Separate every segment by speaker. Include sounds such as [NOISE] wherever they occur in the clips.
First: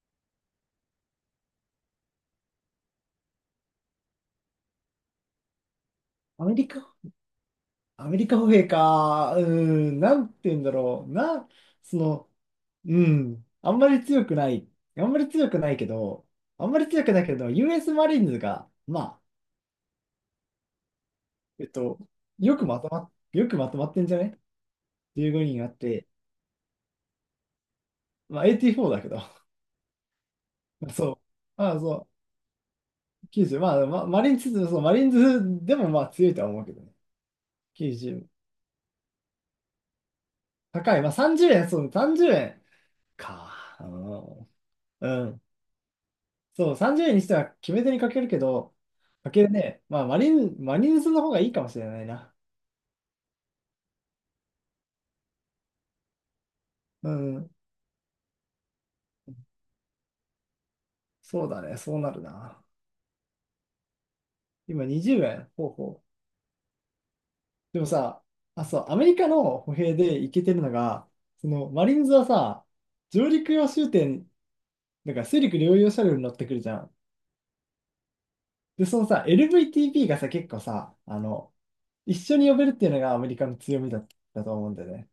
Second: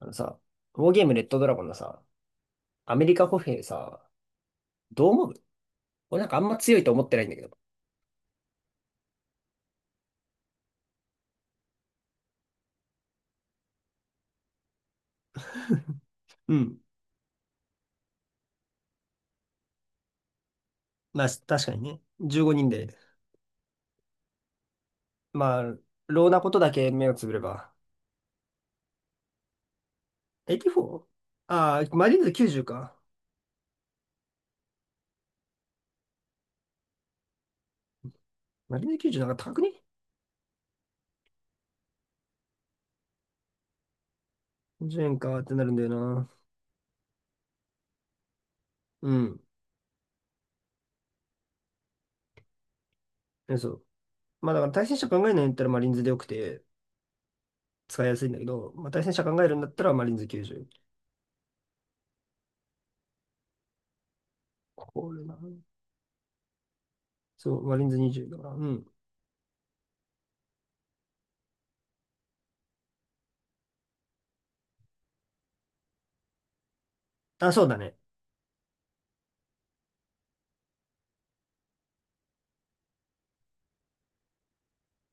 Speaker 1: あのさ、ウォーゲームレッドドラゴンのさ、アメリカ歩兵さ、どう思う？俺なんかあん
Speaker 2: アメ
Speaker 1: ま
Speaker 2: リ
Speaker 1: 強いと
Speaker 2: カ、
Speaker 1: 思ってないんだけど。
Speaker 2: アメリカ歩兵か。なんて言うんだろう。その、うん、あんまり強くない。あんまり強くないけ
Speaker 1: [LAUGHS]
Speaker 2: ど、
Speaker 1: う
Speaker 2: あんま
Speaker 1: ん。
Speaker 2: り強くないけど、US マリーンズが、まあ、
Speaker 1: まあ、
Speaker 2: え
Speaker 1: 確
Speaker 2: っ
Speaker 1: かに
Speaker 2: と、
Speaker 1: ね。15人で。
Speaker 2: よくまとまってんじゃね？ 15
Speaker 1: ま
Speaker 2: 人あっ
Speaker 1: あ、
Speaker 2: て、
Speaker 1: ローなことだけ目をつぶれば。
Speaker 2: まあ、84だけど、[LAUGHS] そ
Speaker 1: 84？
Speaker 2: う。
Speaker 1: あ
Speaker 2: まあ、
Speaker 1: あー、マ
Speaker 2: そ
Speaker 1: リーンズ90か。
Speaker 2: う、90、まあ、マリーンズ、そう、マリーンズでもまあ強いとは思うけどね。90、
Speaker 1: マリーンズ90なんか高くね？
Speaker 2: 高い。まあ、30円、そう、30円か。う
Speaker 1: 10 円
Speaker 2: ん。う
Speaker 1: か
Speaker 2: ん
Speaker 1: ってなるんだよな。
Speaker 2: そう、30円にしては決め手にかけるけど、
Speaker 1: う
Speaker 2: か
Speaker 1: ん。
Speaker 2: けるね。まあ、マリンズの方がいいかもしれないな。
Speaker 1: えそう。まあだから対戦者考えないんだったらマリーンズでよくて
Speaker 2: うん。
Speaker 1: 使いやすいんだけど、まあ対戦者考えるんだったらマリーンズ90。
Speaker 2: そうだね。そうなるな。今
Speaker 1: こ
Speaker 2: 20
Speaker 1: れな。
Speaker 2: 円。ほうほう。
Speaker 1: そう、マ
Speaker 2: で
Speaker 1: リー
Speaker 2: も
Speaker 1: ンズ
Speaker 2: さ、
Speaker 1: 20だから。う
Speaker 2: あ、そ
Speaker 1: ん。
Speaker 2: う、アメリカの歩兵でいけてるのが、その、マリンズはさ、上陸用終点、だから水陸両用車両に乗ってくるじゃん。
Speaker 1: あ、そうだね。
Speaker 2: で、そのさ、LVTP がさ、結構さ、一緒に呼べるっていうのがアメリカの強みだったと思うんだよね。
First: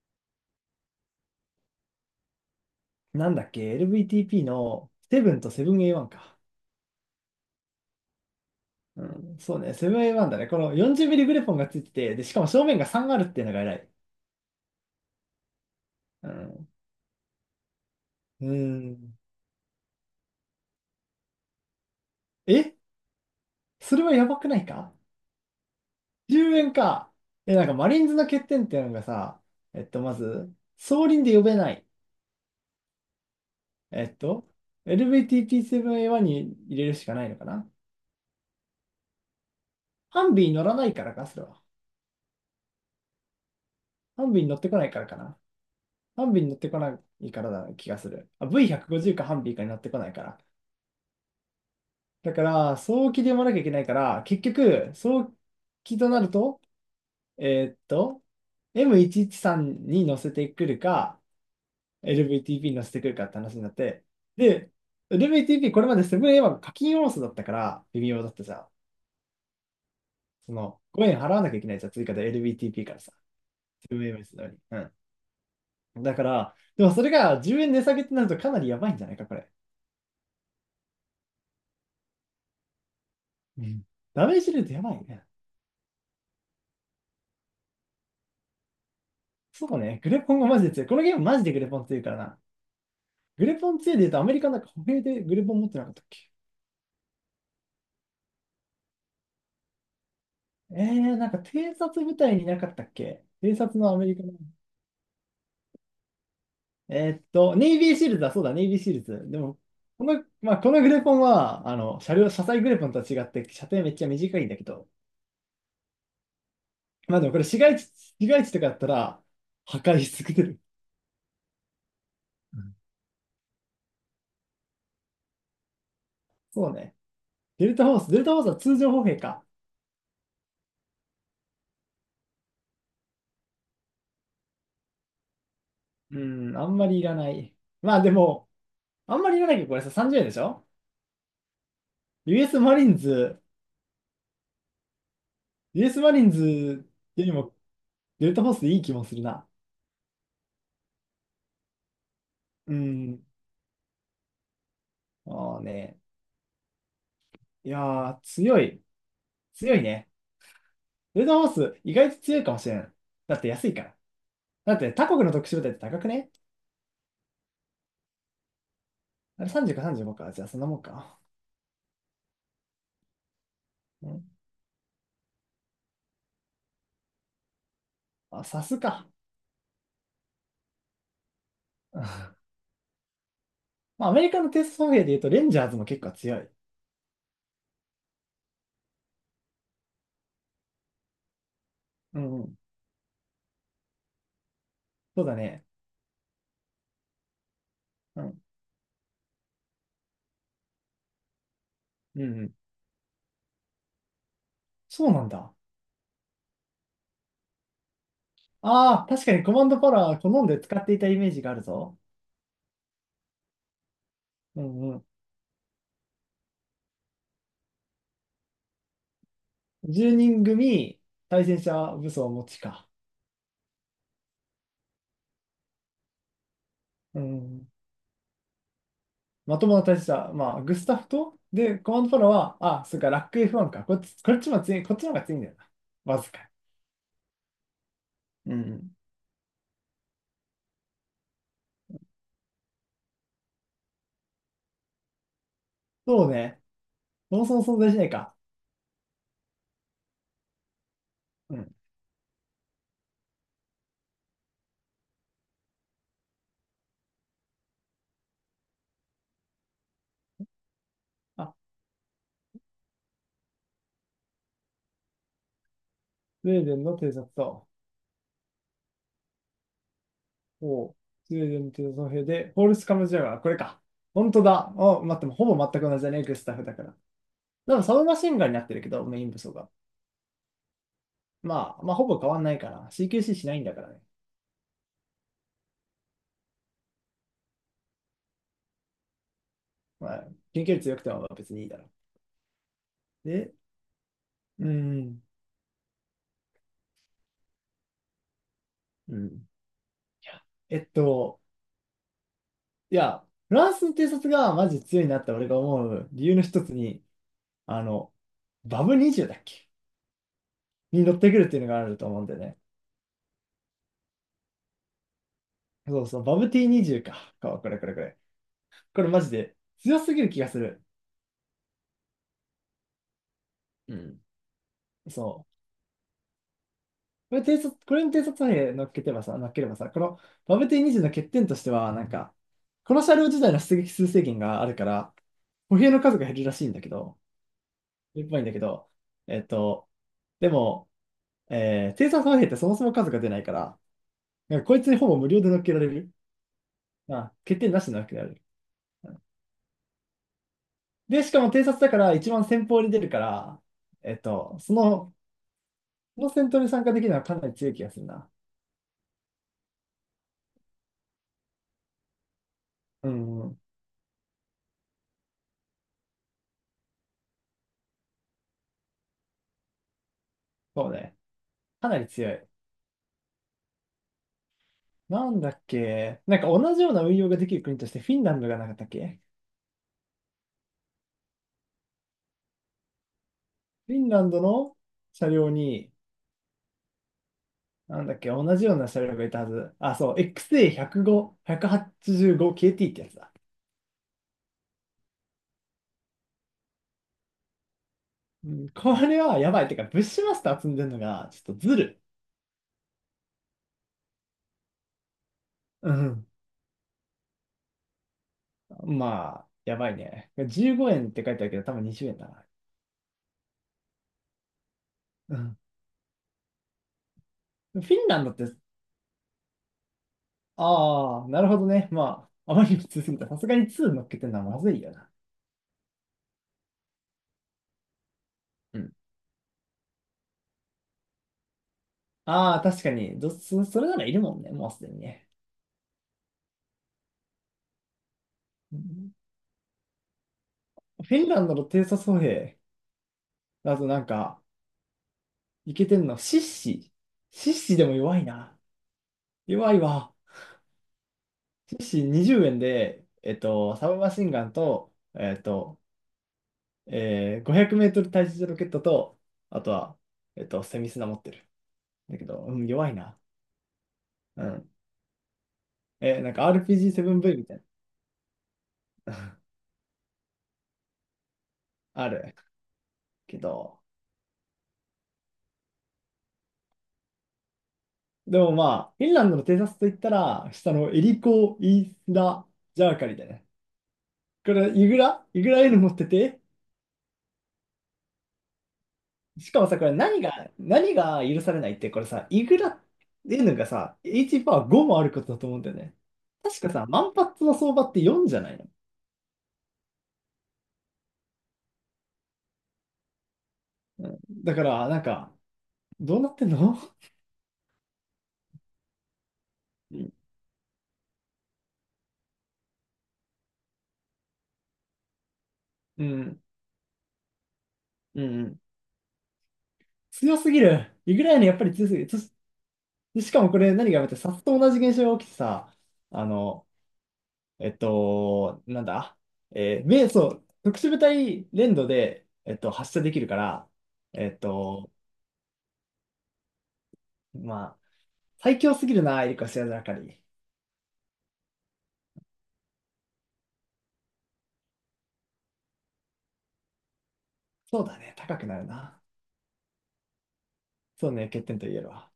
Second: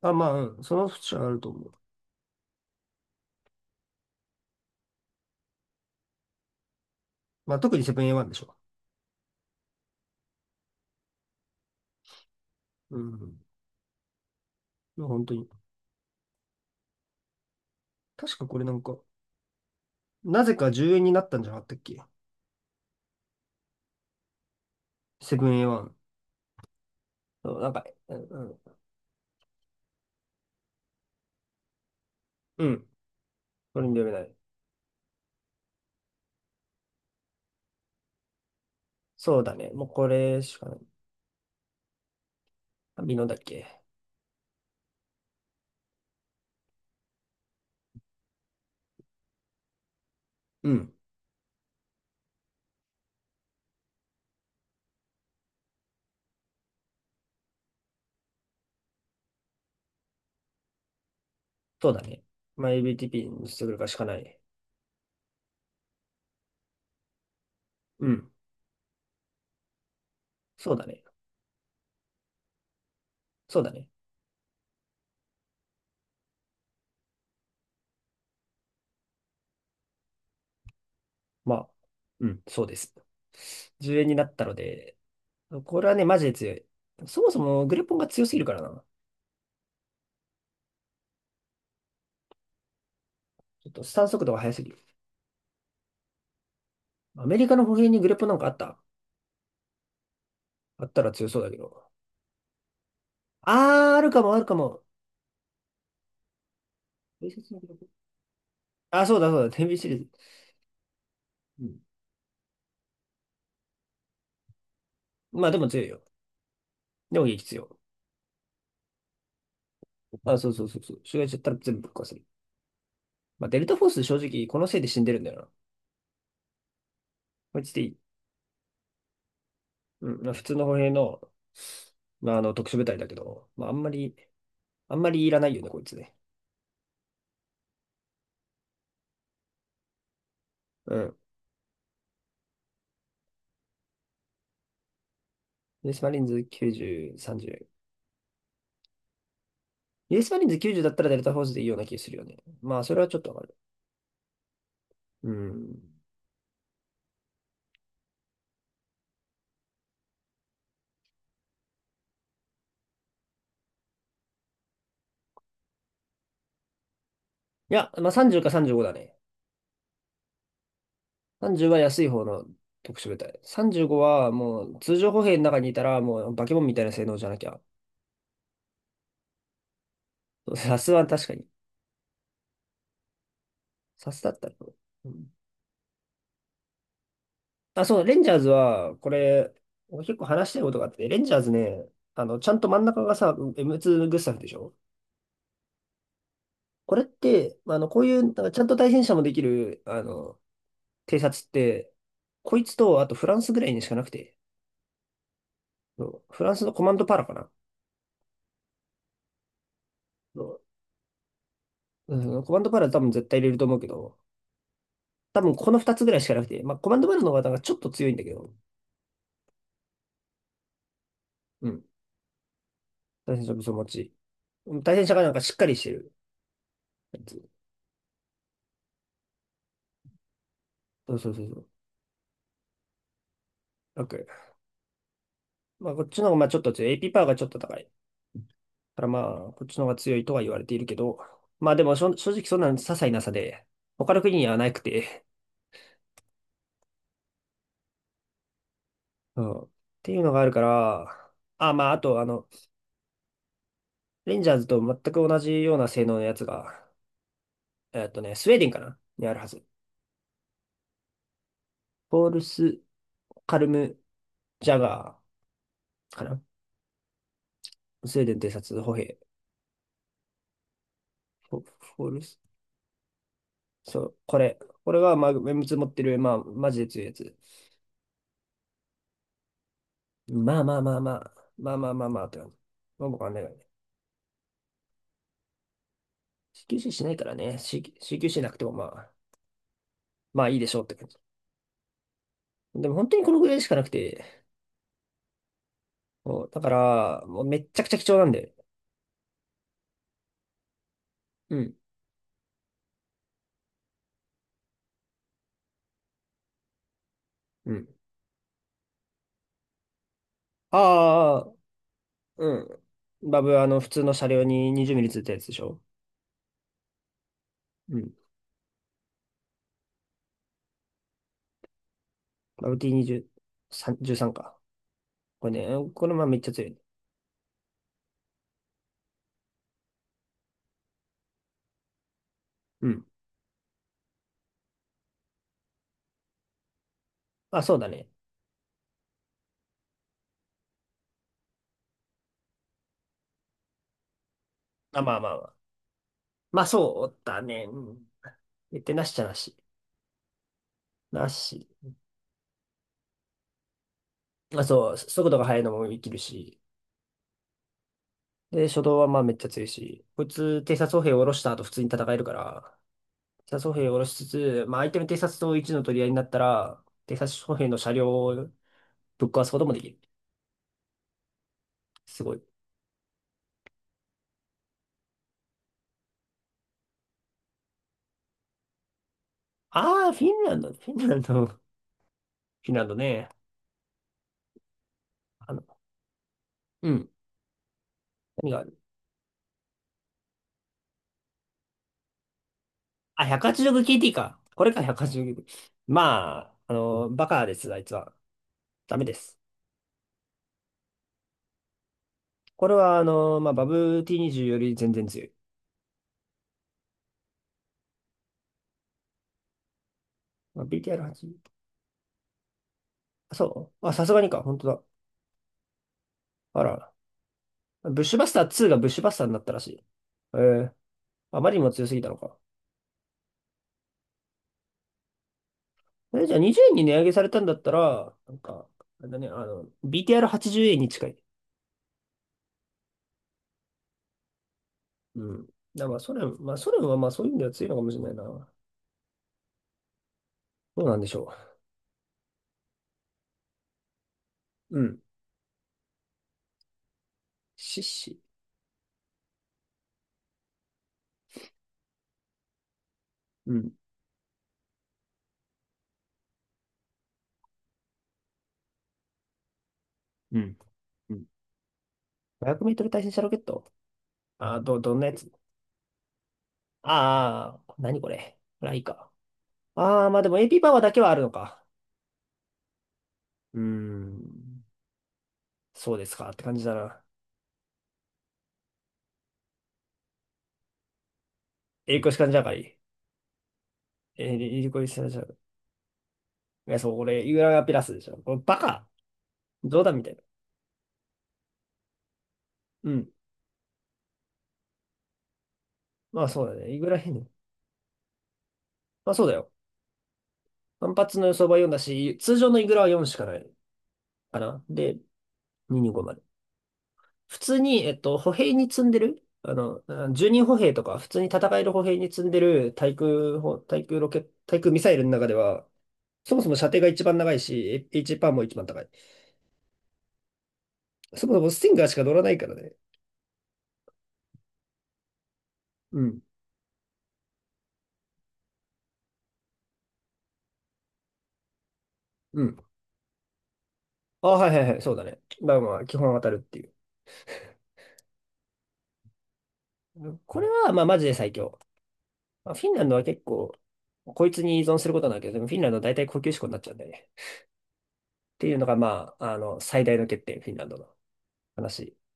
Speaker 1: あ、まあ、うんその節はあると思う。
Speaker 2: なんだっけ？ LVTP のセブンとセブン A1 か。
Speaker 1: まあ、特にセブン A1 でしょ。
Speaker 2: うん、そうね、セブンアイワンだね。この40ミリグレポンがついてて、で、しかも正面が
Speaker 1: う
Speaker 2: 3あるっ
Speaker 1: ん。
Speaker 2: ていうのが偉い。
Speaker 1: まあ本当に。
Speaker 2: うん。
Speaker 1: 確か
Speaker 2: う
Speaker 1: これなんか、
Speaker 2: ん。
Speaker 1: なぜか10円になったんじゃなかったっけ？
Speaker 2: え、それはやばくないか？
Speaker 1: セブン A1。
Speaker 2: 10 円か。
Speaker 1: そ
Speaker 2: え、
Speaker 1: う
Speaker 2: なん
Speaker 1: なん
Speaker 2: か
Speaker 1: か、
Speaker 2: マリーン
Speaker 1: う
Speaker 2: ズ
Speaker 1: ん
Speaker 2: の欠
Speaker 1: う
Speaker 2: 点っ
Speaker 1: ん。
Speaker 2: ていうのがさ、まず、総輪で呼べない。
Speaker 1: うん。これに読
Speaker 2: え
Speaker 1: め
Speaker 2: っ
Speaker 1: ない。
Speaker 2: と、l v t t 7 a 1に入れるしかないのかな？
Speaker 1: そうだね。もうこ
Speaker 2: ハン
Speaker 1: れ
Speaker 2: ビーに
Speaker 1: し
Speaker 2: 乗
Speaker 1: か
Speaker 2: ら
Speaker 1: ない。
Speaker 2: ないからか、それは。
Speaker 1: 美濃だっけ？
Speaker 2: ハンビーに乗ってこないからかな。ハンビーに乗ってこないからだ気がする。あ、V150 かハンビーかに乗ってこないから。
Speaker 1: うん。
Speaker 2: だから、早期で読まなきゃいけないから、結局、早期となると、えーっと、M113 に乗せてくるか、
Speaker 1: そうだね。ま
Speaker 2: LVTP
Speaker 1: あ、
Speaker 2: に乗せてくるかって
Speaker 1: LBTP に
Speaker 2: 話
Speaker 1: し
Speaker 2: に
Speaker 1: て
Speaker 2: な
Speaker 1: く
Speaker 2: っ
Speaker 1: るかし
Speaker 2: て、
Speaker 1: かない。
Speaker 2: で、LVTP これまでセブン a は課金要素だったから、微
Speaker 1: う
Speaker 2: 妙だ
Speaker 1: ん。
Speaker 2: ったじゃん。そ
Speaker 1: そう
Speaker 2: の、
Speaker 1: だね。
Speaker 2: 5円払わなきゃいけないじゃん、追加で LVTP からさ、
Speaker 1: そうだね。
Speaker 2: セブン a のように。うん。だから、でもそれが10円値下げってなるとかなりやばいんじゃないか、これ。
Speaker 1: まあ、うん。そうです。
Speaker 2: うん。
Speaker 1: 10円にな
Speaker 2: ダ
Speaker 1: っ
Speaker 2: メー
Speaker 1: た
Speaker 2: ジ
Speaker 1: の
Speaker 2: ルートやば
Speaker 1: で、
Speaker 2: いね。
Speaker 1: これはね、マジで強い。そもそもグレポンが強すぎるからな。
Speaker 2: そうね、グレポンがマジで強い。このゲームマジでグレポン強いからな。グレ
Speaker 1: ちょ
Speaker 2: ポ
Speaker 1: っ
Speaker 2: ン
Speaker 1: とス
Speaker 2: 2で
Speaker 1: タン
Speaker 2: 言うと、
Speaker 1: 速
Speaker 2: ア
Speaker 1: 度
Speaker 2: メ
Speaker 1: が
Speaker 2: リ
Speaker 1: 速
Speaker 2: カなん
Speaker 1: す
Speaker 2: か
Speaker 1: ぎる。
Speaker 2: 歩兵でグレポン持ってなかったっけ？
Speaker 1: アメリカの歩兵にグレップなんかあった？あったら強
Speaker 2: なんか
Speaker 1: そうだけ
Speaker 2: 偵
Speaker 1: ど。
Speaker 2: 察部隊になかったっけ？偵察の
Speaker 1: あー、
Speaker 2: ア
Speaker 1: あ
Speaker 2: メ
Speaker 1: る
Speaker 2: リ
Speaker 1: か
Speaker 2: カの。
Speaker 1: も、あるかも。伝説のグレ
Speaker 2: ネ
Speaker 1: ッ
Speaker 2: イ
Speaker 1: プ、
Speaker 2: ビーシールズだ、そうだ、ネイビーシール
Speaker 1: あ、そう
Speaker 2: ズ。
Speaker 1: だ、そ
Speaker 2: で
Speaker 1: うだ、
Speaker 2: も、
Speaker 1: テレビシリー
Speaker 2: こ
Speaker 1: ズ。
Speaker 2: の、まあ、このグレポン
Speaker 1: う
Speaker 2: は、
Speaker 1: ん。
Speaker 2: あの、車両、車載グレポンとは違って、射程めっちゃ短いんだけど、
Speaker 1: まあでも強いよ。
Speaker 2: ま
Speaker 1: で
Speaker 2: あ
Speaker 1: も
Speaker 2: でもこ
Speaker 1: 激
Speaker 2: れ市
Speaker 1: 強。
Speaker 2: 街地、市街地とかだったら、破壊し尽く
Speaker 1: あ、
Speaker 2: せ
Speaker 1: そう
Speaker 2: る。
Speaker 1: そうそうそう。襲撃しちゃったら全部ぶっ壊せる。
Speaker 2: うん、
Speaker 1: まあデルタフォース正直このせいで死んでるんだよな。
Speaker 2: そうね。
Speaker 1: こい
Speaker 2: デ
Speaker 1: つ
Speaker 2: ル
Speaker 1: でい
Speaker 2: タ
Speaker 1: い。
Speaker 2: ホース、デルタホースは通常歩兵か。
Speaker 1: うん。まあ、普通の歩兵の、まああの特殊部隊だけど、まああんまり、あんまりいらないよね、こいつね。
Speaker 2: うん、あんまりいらない。まあでも、あんまりいらないけど、これさ、30円でしょ？
Speaker 1: うん。
Speaker 2: US マリーンズ、ユー
Speaker 1: ユ
Speaker 2: エ
Speaker 1: ー
Speaker 2: ス
Speaker 1: スマ
Speaker 2: マ
Speaker 1: リ
Speaker 2: リ
Speaker 1: ー
Speaker 2: ー
Speaker 1: ン
Speaker 2: ンズ
Speaker 1: ズ90、
Speaker 2: よりも
Speaker 1: 30。
Speaker 2: デルタフォースでいい気もするな。
Speaker 1: ユースマリーンズ90だったらデルタフォースでいいような気がするよね。
Speaker 2: う
Speaker 1: まあそれはちょっ
Speaker 2: ん。
Speaker 1: とわかる。う
Speaker 2: ああ
Speaker 1: ん。
Speaker 2: ね。いやー、強い。強いね。デルタフォース意外と強いかもしれん。だって安いから。だって他国の特殊部隊って高くね？
Speaker 1: いや、まあ30か35だね。
Speaker 2: あれ30か35か。じゃあそんなもんか。
Speaker 1: 30は安い方の特殊部隊。35
Speaker 2: う
Speaker 1: は
Speaker 2: ん。
Speaker 1: もう通常歩兵の中にいたらもうバケモンみたいな性能じゃなきゃ。
Speaker 2: あ、サスか。
Speaker 1: サスは確かに。
Speaker 2: [LAUGHS] ま
Speaker 1: サ
Speaker 2: あ、ア
Speaker 1: ス
Speaker 2: メ
Speaker 1: だ
Speaker 2: リ
Speaker 1: っ
Speaker 2: カ
Speaker 1: た
Speaker 2: の
Speaker 1: ら。
Speaker 2: テスト兵で
Speaker 1: う
Speaker 2: 言うと、
Speaker 1: ん、
Speaker 2: レンジャーズも結構強い。
Speaker 1: あ、そう、レンジャーズは、これ、俺結構話したいことがあって、レンジャーズね、
Speaker 2: う
Speaker 1: あの、
Speaker 2: んう
Speaker 1: ちゃ
Speaker 2: ん。
Speaker 1: んと真ん中がさ、M2 グスタフでしょ？
Speaker 2: そうだね。
Speaker 1: これって、あの、こうい
Speaker 2: う
Speaker 1: う、なん
Speaker 2: ん。
Speaker 1: かちゃんと対戦車もできる、あの、偵察って、
Speaker 2: うんうん。
Speaker 1: こいつと、あとフランスぐらいにしかなくて、
Speaker 2: そうなんだ。
Speaker 1: そうフランスのコマンドパラかな。
Speaker 2: ああ、確かにコマンドパワー好
Speaker 1: そ
Speaker 2: んで使っていたイメージがあるぞ。
Speaker 1: ううん、コマンドパラ多分絶対入れると思うけど、
Speaker 2: うん、
Speaker 1: 多分この2つぐらいしかなくて、まあ、コマンドバルの方がちょっと強いんだけど、
Speaker 2: 10人組対戦
Speaker 1: うん。
Speaker 2: 車武装を持ちか。
Speaker 1: 対戦車武装持ち。対戦車がなんかしっかりしてるや
Speaker 2: う
Speaker 1: つ。
Speaker 2: ん。まともな対戦車、まあ、グスタフ
Speaker 1: そうそう
Speaker 2: と、
Speaker 1: そうそう。
Speaker 2: で、コマンドパラは、あ、そっか、ラック F1 か。こっ
Speaker 1: 楽。
Speaker 2: ちも強い、こっちの方が強いんだよ
Speaker 1: まあ、こっ
Speaker 2: な。
Speaker 1: ち
Speaker 2: わ
Speaker 1: の方
Speaker 2: ず
Speaker 1: がまあ
Speaker 2: か
Speaker 1: ちょっと強い。AP パワーがちょっと高い。だ
Speaker 2: に。うん。
Speaker 1: からまあ、こっちの方が強いとは言われているけど、まあでも正直そんな些細な差で、他の国にはなくて、
Speaker 2: そうね。そもそも存在しないか。
Speaker 1: うん。っていうのがあるから、
Speaker 2: う
Speaker 1: あ、
Speaker 2: ん。
Speaker 1: まあ、あと、あの、レンジャーズと全く同じような性能のやつが、えっとね、スウェーデンかなにあるはず。
Speaker 2: あ、
Speaker 1: ポールス、カルム、ジャガーかな。
Speaker 2: スウェーデンの偵察と、
Speaker 1: スウェーデン偵察歩兵。
Speaker 2: おう、スウェー
Speaker 1: フ
Speaker 2: デ
Speaker 1: ォ、
Speaker 2: ンの偵
Speaker 1: フ
Speaker 2: 察の
Speaker 1: ォル
Speaker 2: 兵
Speaker 1: ス。
Speaker 2: で、ホールスカムジャガー、これか。
Speaker 1: そう、
Speaker 2: 本
Speaker 1: こ
Speaker 2: 当
Speaker 1: れ。
Speaker 2: だ。
Speaker 1: これ
Speaker 2: あ、
Speaker 1: は、
Speaker 2: 待って、
Speaker 1: まあ、
Speaker 2: もうほ
Speaker 1: メム
Speaker 2: ぼ
Speaker 1: ツ
Speaker 2: 全
Speaker 1: 持
Speaker 2: く
Speaker 1: っ
Speaker 2: 同
Speaker 1: て
Speaker 2: じだ
Speaker 1: る、
Speaker 2: ね、
Speaker 1: ま
Speaker 2: グ
Speaker 1: あ、
Speaker 2: スタフ
Speaker 1: マ
Speaker 2: だ
Speaker 1: ジ
Speaker 2: か
Speaker 1: で
Speaker 2: ら。
Speaker 1: 強いやつ。
Speaker 2: でも、サブマシンガンになってるけど、メイン武装が。
Speaker 1: まあまあまあまあ。まあ
Speaker 2: まあ、
Speaker 1: ま
Speaker 2: ま
Speaker 1: あ
Speaker 2: あ、
Speaker 1: ま
Speaker 2: ほ
Speaker 1: あ
Speaker 2: ぼ
Speaker 1: まあ、
Speaker 2: 変
Speaker 1: って
Speaker 2: わん
Speaker 1: 感
Speaker 2: な
Speaker 1: じ。
Speaker 2: いから、
Speaker 1: まあ、僕は
Speaker 2: CQC
Speaker 1: ね、
Speaker 2: しないんだからね。
Speaker 1: CQC しないからね。CQC なくても、まあ、
Speaker 2: まあ、
Speaker 1: まあいい
Speaker 2: 研
Speaker 1: で
Speaker 2: 究
Speaker 1: しょうっ
Speaker 2: 率
Speaker 1: て
Speaker 2: 良く
Speaker 1: 感
Speaker 2: て
Speaker 1: じ。
Speaker 2: も別にいいだろ
Speaker 1: でも本当に
Speaker 2: う。
Speaker 1: このぐ
Speaker 2: で、
Speaker 1: らいしかなくて、
Speaker 2: うん、
Speaker 1: もう、だから、もうめっちゃくちゃ貴重なんで。
Speaker 2: うん。いやえっと、
Speaker 1: うん。
Speaker 2: いや、フランスの偵察がマジ強いなって俺が思う理由の一つに、
Speaker 1: う
Speaker 2: あ
Speaker 1: ん。
Speaker 2: の、バブ20だっけに乗ってくる
Speaker 1: あ
Speaker 2: っ
Speaker 1: あ、
Speaker 2: ていうのがあると思うんだよ
Speaker 1: う
Speaker 2: ね。
Speaker 1: ん。バブ、あの、普通の車両に20ミリついたやつでしょ？
Speaker 2: そうそう、バブ T20 か。かこれこれ
Speaker 1: う
Speaker 2: こ
Speaker 1: ん。
Speaker 2: れ。これマジで強すぎる気がする。
Speaker 1: バブ T20、
Speaker 2: う
Speaker 1: 3
Speaker 2: ん。
Speaker 1: 13か。
Speaker 2: そ
Speaker 1: こ
Speaker 2: う。
Speaker 1: れね、これまあめっちゃ強い。
Speaker 2: これ偵察、これに偵察兵乗っければさ、このバブ T20 の欠点としては、なんか、
Speaker 1: う
Speaker 2: この
Speaker 1: ん。
Speaker 2: 車両自体の出撃数制限があるから、歩兵の数が減るらしいんだけど、
Speaker 1: あ、そうだね。
Speaker 2: いっぽいんだけど、えっと、でも、生産三平ってそもそも数が出ないから、なんかこいつに
Speaker 1: あ、
Speaker 2: ほ
Speaker 1: ま
Speaker 2: ぼ
Speaker 1: あ
Speaker 2: 無
Speaker 1: まあ
Speaker 2: 料
Speaker 1: ま
Speaker 2: で
Speaker 1: あ。
Speaker 2: 乗っけられる。
Speaker 1: まあそ
Speaker 2: ま
Speaker 1: う
Speaker 2: あ、
Speaker 1: だ
Speaker 2: 欠
Speaker 1: ね。
Speaker 2: 点
Speaker 1: う
Speaker 2: なしで乗っ
Speaker 1: ん。
Speaker 2: けられる。
Speaker 1: 言ってなしちゃなし。
Speaker 2: で、
Speaker 1: な
Speaker 2: しかも偵
Speaker 1: し。
Speaker 2: 察だから一番先方に出るから、
Speaker 1: まあ
Speaker 2: そ
Speaker 1: そう、
Speaker 2: の、
Speaker 1: 速度が速いのも生きる
Speaker 2: その戦
Speaker 1: し。
Speaker 2: 闘に参加できるのはかなり強い気がするな。
Speaker 1: で、初動はまあめっちゃ強いし。こいつ、偵察歩兵を下ろした後普通に戦えるから、
Speaker 2: う
Speaker 1: 偵
Speaker 2: ん、
Speaker 1: 察歩兵を下ろしつつ、まあ相手の偵察と一の取り合いになったら、偵察歩兵の車両をぶっ壊すこともできる。
Speaker 2: そうね。かなり
Speaker 1: す
Speaker 2: 強
Speaker 1: ごい。
Speaker 2: い。なんだっけ、なんか同じような運用ができる国としてフィンランドがなかったっけ？
Speaker 1: ああ、フィンランド、フィンランド、フィンランドね。
Speaker 2: フィンランドの車両
Speaker 1: あの、
Speaker 2: に、
Speaker 1: うん。
Speaker 2: なんだっけ、
Speaker 1: 何
Speaker 2: 同
Speaker 1: があ
Speaker 2: じよう
Speaker 1: る？
Speaker 2: な車両がいたはず。あ、そう、XA105、185KT ってやつ
Speaker 1: あ、
Speaker 2: だ。
Speaker 1: 186KT か。これか、186KT。まあ、あの、バカです、あいつは。
Speaker 2: うん、こ
Speaker 1: ダメで
Speaker 2: れ
Speaker 1: す。
Speaker 2: はやばい。てか、ブッシュマスター積んでるのが、ちょっとずる。
Speaker 1: これは、あの、まあ、バブ T20 より全然強い。
Speaker 2: うん、まあ、やばいね。
Speaker 1: まあ、
Speaker 2: 15円って
Speaker 1: BTR8？
Speaker 2: 書いてあるけど、多分20円だな。
Speaker 1: あそうあ、さすがにか。本当だ。
Speaker 2: うん。
Speaker 1: あら。
Speaker 2: フィ
Speaker 1: ブッ
Speaker 2: ン
Speaker 1: シュ
Speaker 2: ラン
Speaker 1: バ
Speaker 2: ド
Speaker 1: ス
Speaker 2: っ
Speaker 1: タ
Speaker 2: て、
Speaker 1: ー2がブッシュバスターになったらしい。えー、
Speaker 2: ああ、
Speaker 1: あ
Speaker 2: なる
Speaker 1: まり
Speaker 2: ほ
Speaker 1: に
Speaker 2: ど
Speaker 1: も強
Speaker 2: ね。
Speaker 1: すぎたの
Speaker 2: ま
Speaker 1: か。
Speaker 2: あ、あまりに普通すぎた。さすがに2乗っけてるのはまずいよな。
Speaker 1: え、じゃあ20円に値上げされたんだったら、なんか、
Speaker 2: うん。
Speaker 1: あれだね、あの、BTR80 円に近い。
Speaker 2: ああ、確かに。どそ、それならいるもんね、もうすでにね。
Speaker 1: うん。だからまあ、ソ連、まあ、ソ連はまあ、そういう意味では強いのかもしれないな。ど
Speaker 2: うん。
Speaker 1: うなんでし
Speaker 2: フィン
Speaker 1: ょ
Speaker 2: ランドの偵察歩兵だとなんか、
Speaker 1: う。うん。
Speaker 2: いけてんの、シッシ。シッシ
Speaker 1: シッ
Speaker 2: でも弱
Speaker 1: シ。
Speaker 2: いな。弱いわ。寿司20円で、
Speaker 1: うん。
Speaker 2: サブマシンガンと、500メートル対地ロケットと、あとは、
Speaker 1: うん。
Speaker 2: セミスナ
Speaker 1: う
Speaker 2: 持っ
Speaker 1: ん。
Speaker 2: てる。だけど、
Speaker 1: 500
Speaker 2: う
Speaker 1: メ
Speaker 2: ん、
Speaker 1: ート
Speaker 2: 弱
Speaker 1: ル
Speaker 2: い
Speaker 1: 対戦
Speaker 2: な。
Speaker 1: 車ロケット
Speaker 2: う
Speaker 1: あー、
Speaker 2: ん。
Speaker 1: どんなやつ？
Speaker 2: なんか RPG7V みた
Speaker 1: あ
Speaker 2: い
Speaker 1: あー、何これ。これはいいか。
Speaker 2: な、
Speaker 1: ああ、まあでもエーピーパワーだけはあるのか。
Speaker 2: [LAUGHS] ある。け
Speaker 1: うー
Speaker 2: ど、
Speaker 1: ん。そうですかって感じだな。
Speaker 2: でもまあ、フィンランドの偵察といったら、下のエリコ・イー
Speaker 1: エリコ
Speaker 2: ス
Speaker 1: シカンジャ
Speaker 2: ラ・
Speaker 1: ガリ。
Speaker 2: ジャーカリだね。
Speaker 1: エ
Speaker 2: こ
Speaker 1: リエリ
Speaker 2: れ、
Speaker 1: コ
Speaker 2: イ
Speaker 1: シ
Speaker 2: グ
Speaker 1: カンジャガ
Speaker 2: ラ
Speaker 1: リ。
Speaker 2: イグラ N 持ってて、
Speaker 1: いや、そう、俺、イグラがピラスでしょ。これバカ
Speaker 2: しかもさ、
Speaker 1: 冗
Speaker 2: これ
Speaker 1: 談みたい
Speaker 2: 何
Speaker 1: な。
Speaker 2: が、何が許されないって、これさ、イグラ
Speaker 1: うん。
Speaker 2: N がさ、H パワー5もあることだと思うんだよね。
Speaker 1: まあそうだ
Speaker 2: 確か
Speaker 1: ね。イ
Speaker 2: さ、
Speaker 1: グラ
Speaker 2: 万
Speaker 1: 変に。
Speaker 2: 発の相場って4じゃないの、
Speaker 1: まあそうだよ。反発の予想は4だし、通常のイグラは4しかない
Speaker 2: うん、
Speaker 1: か
Speaker 2: だか
Speaker 1: な。
Speaker 2: ら、
Speaker 1: で、
Speaker 2: なんか、
Speaker 1: 225ま
Speaker 2: ど
Speaker 1: で。
Speaker 2: うなってんの？
Speaker 1: 普通に、えっと、歩兵に積んでるあの、
Speaker 2: う
Speaker 1: あ
Speaker 2: ん、
Speaker 1: 10人歩兵とか、普通に戦える歩兵に積んでる対空砲対空ロケ、対空ミサイルの中では、
Speaker 2: う
Speaker 1: そも
Speaker 2: ん、
Speaker 1: そも射程が一番長いし、H
Speaker 2: う
Speaker 1: パーも一
Speaker 2: ん。
Speaker 1: 番高い。
Speaker 2: 強すぎる。いぐ
Speaker 1: そも
Speaker 2: らい
Speaker 1: そ
Speaker 2: の
Speaker 1: も
Speaker 2: やっ
Speaker 1: ス
Speaker 2: ぱ
Speaker 1: ティン
Speaker 2: り
Speaker 1: ガ
Speaker 2: 強
Speaker 1: ーし
Speaker 2: す
Speaker 1: か
Speaker 2: ぎる。
Speaker 1: 乗らないからね。
Speaker 2: しかもこれ何がやめて、さっと同じ現象が起きてさ、
Speaker 1: うん。
Speaker 2: あの、なんだ、そう、特殊部隊連動で、
Speaker 1: うん。
Speaker 2: 発射できるから、
Speaker 1: あ、
Speaker 2: えっ
Speaker 1: はいはいはい、
Speaker 2: と、
Speaker 1: そうだね。まあまあ、基本当たるっていう。
Speaker 2: まあ、最強すぎるな、エリカ・シアザーカリー。
Speaker 1: これは、まあ、マジで最強。まあ、フィンランドは結構、こいつに依存することなんだけど、でもフィンランドは大体高級志向になっちゃうんだよね。
Speaker 2: そうだね、
Speaker 1: っ
Speaker 2: 高
Speaker 1: て
Speaker 2: く
Speaker 1: い
Speaker 2: な
Speaker 1: う
Speaker 2: る
Speaker 1: のが、
Speaker 2: な。
Speaker 1: まあ、あの、最大の欠点、フィンランドの
Speaker 2: そうね、欠点と言える
Speaker 1: 話。
Speaker 2: わ。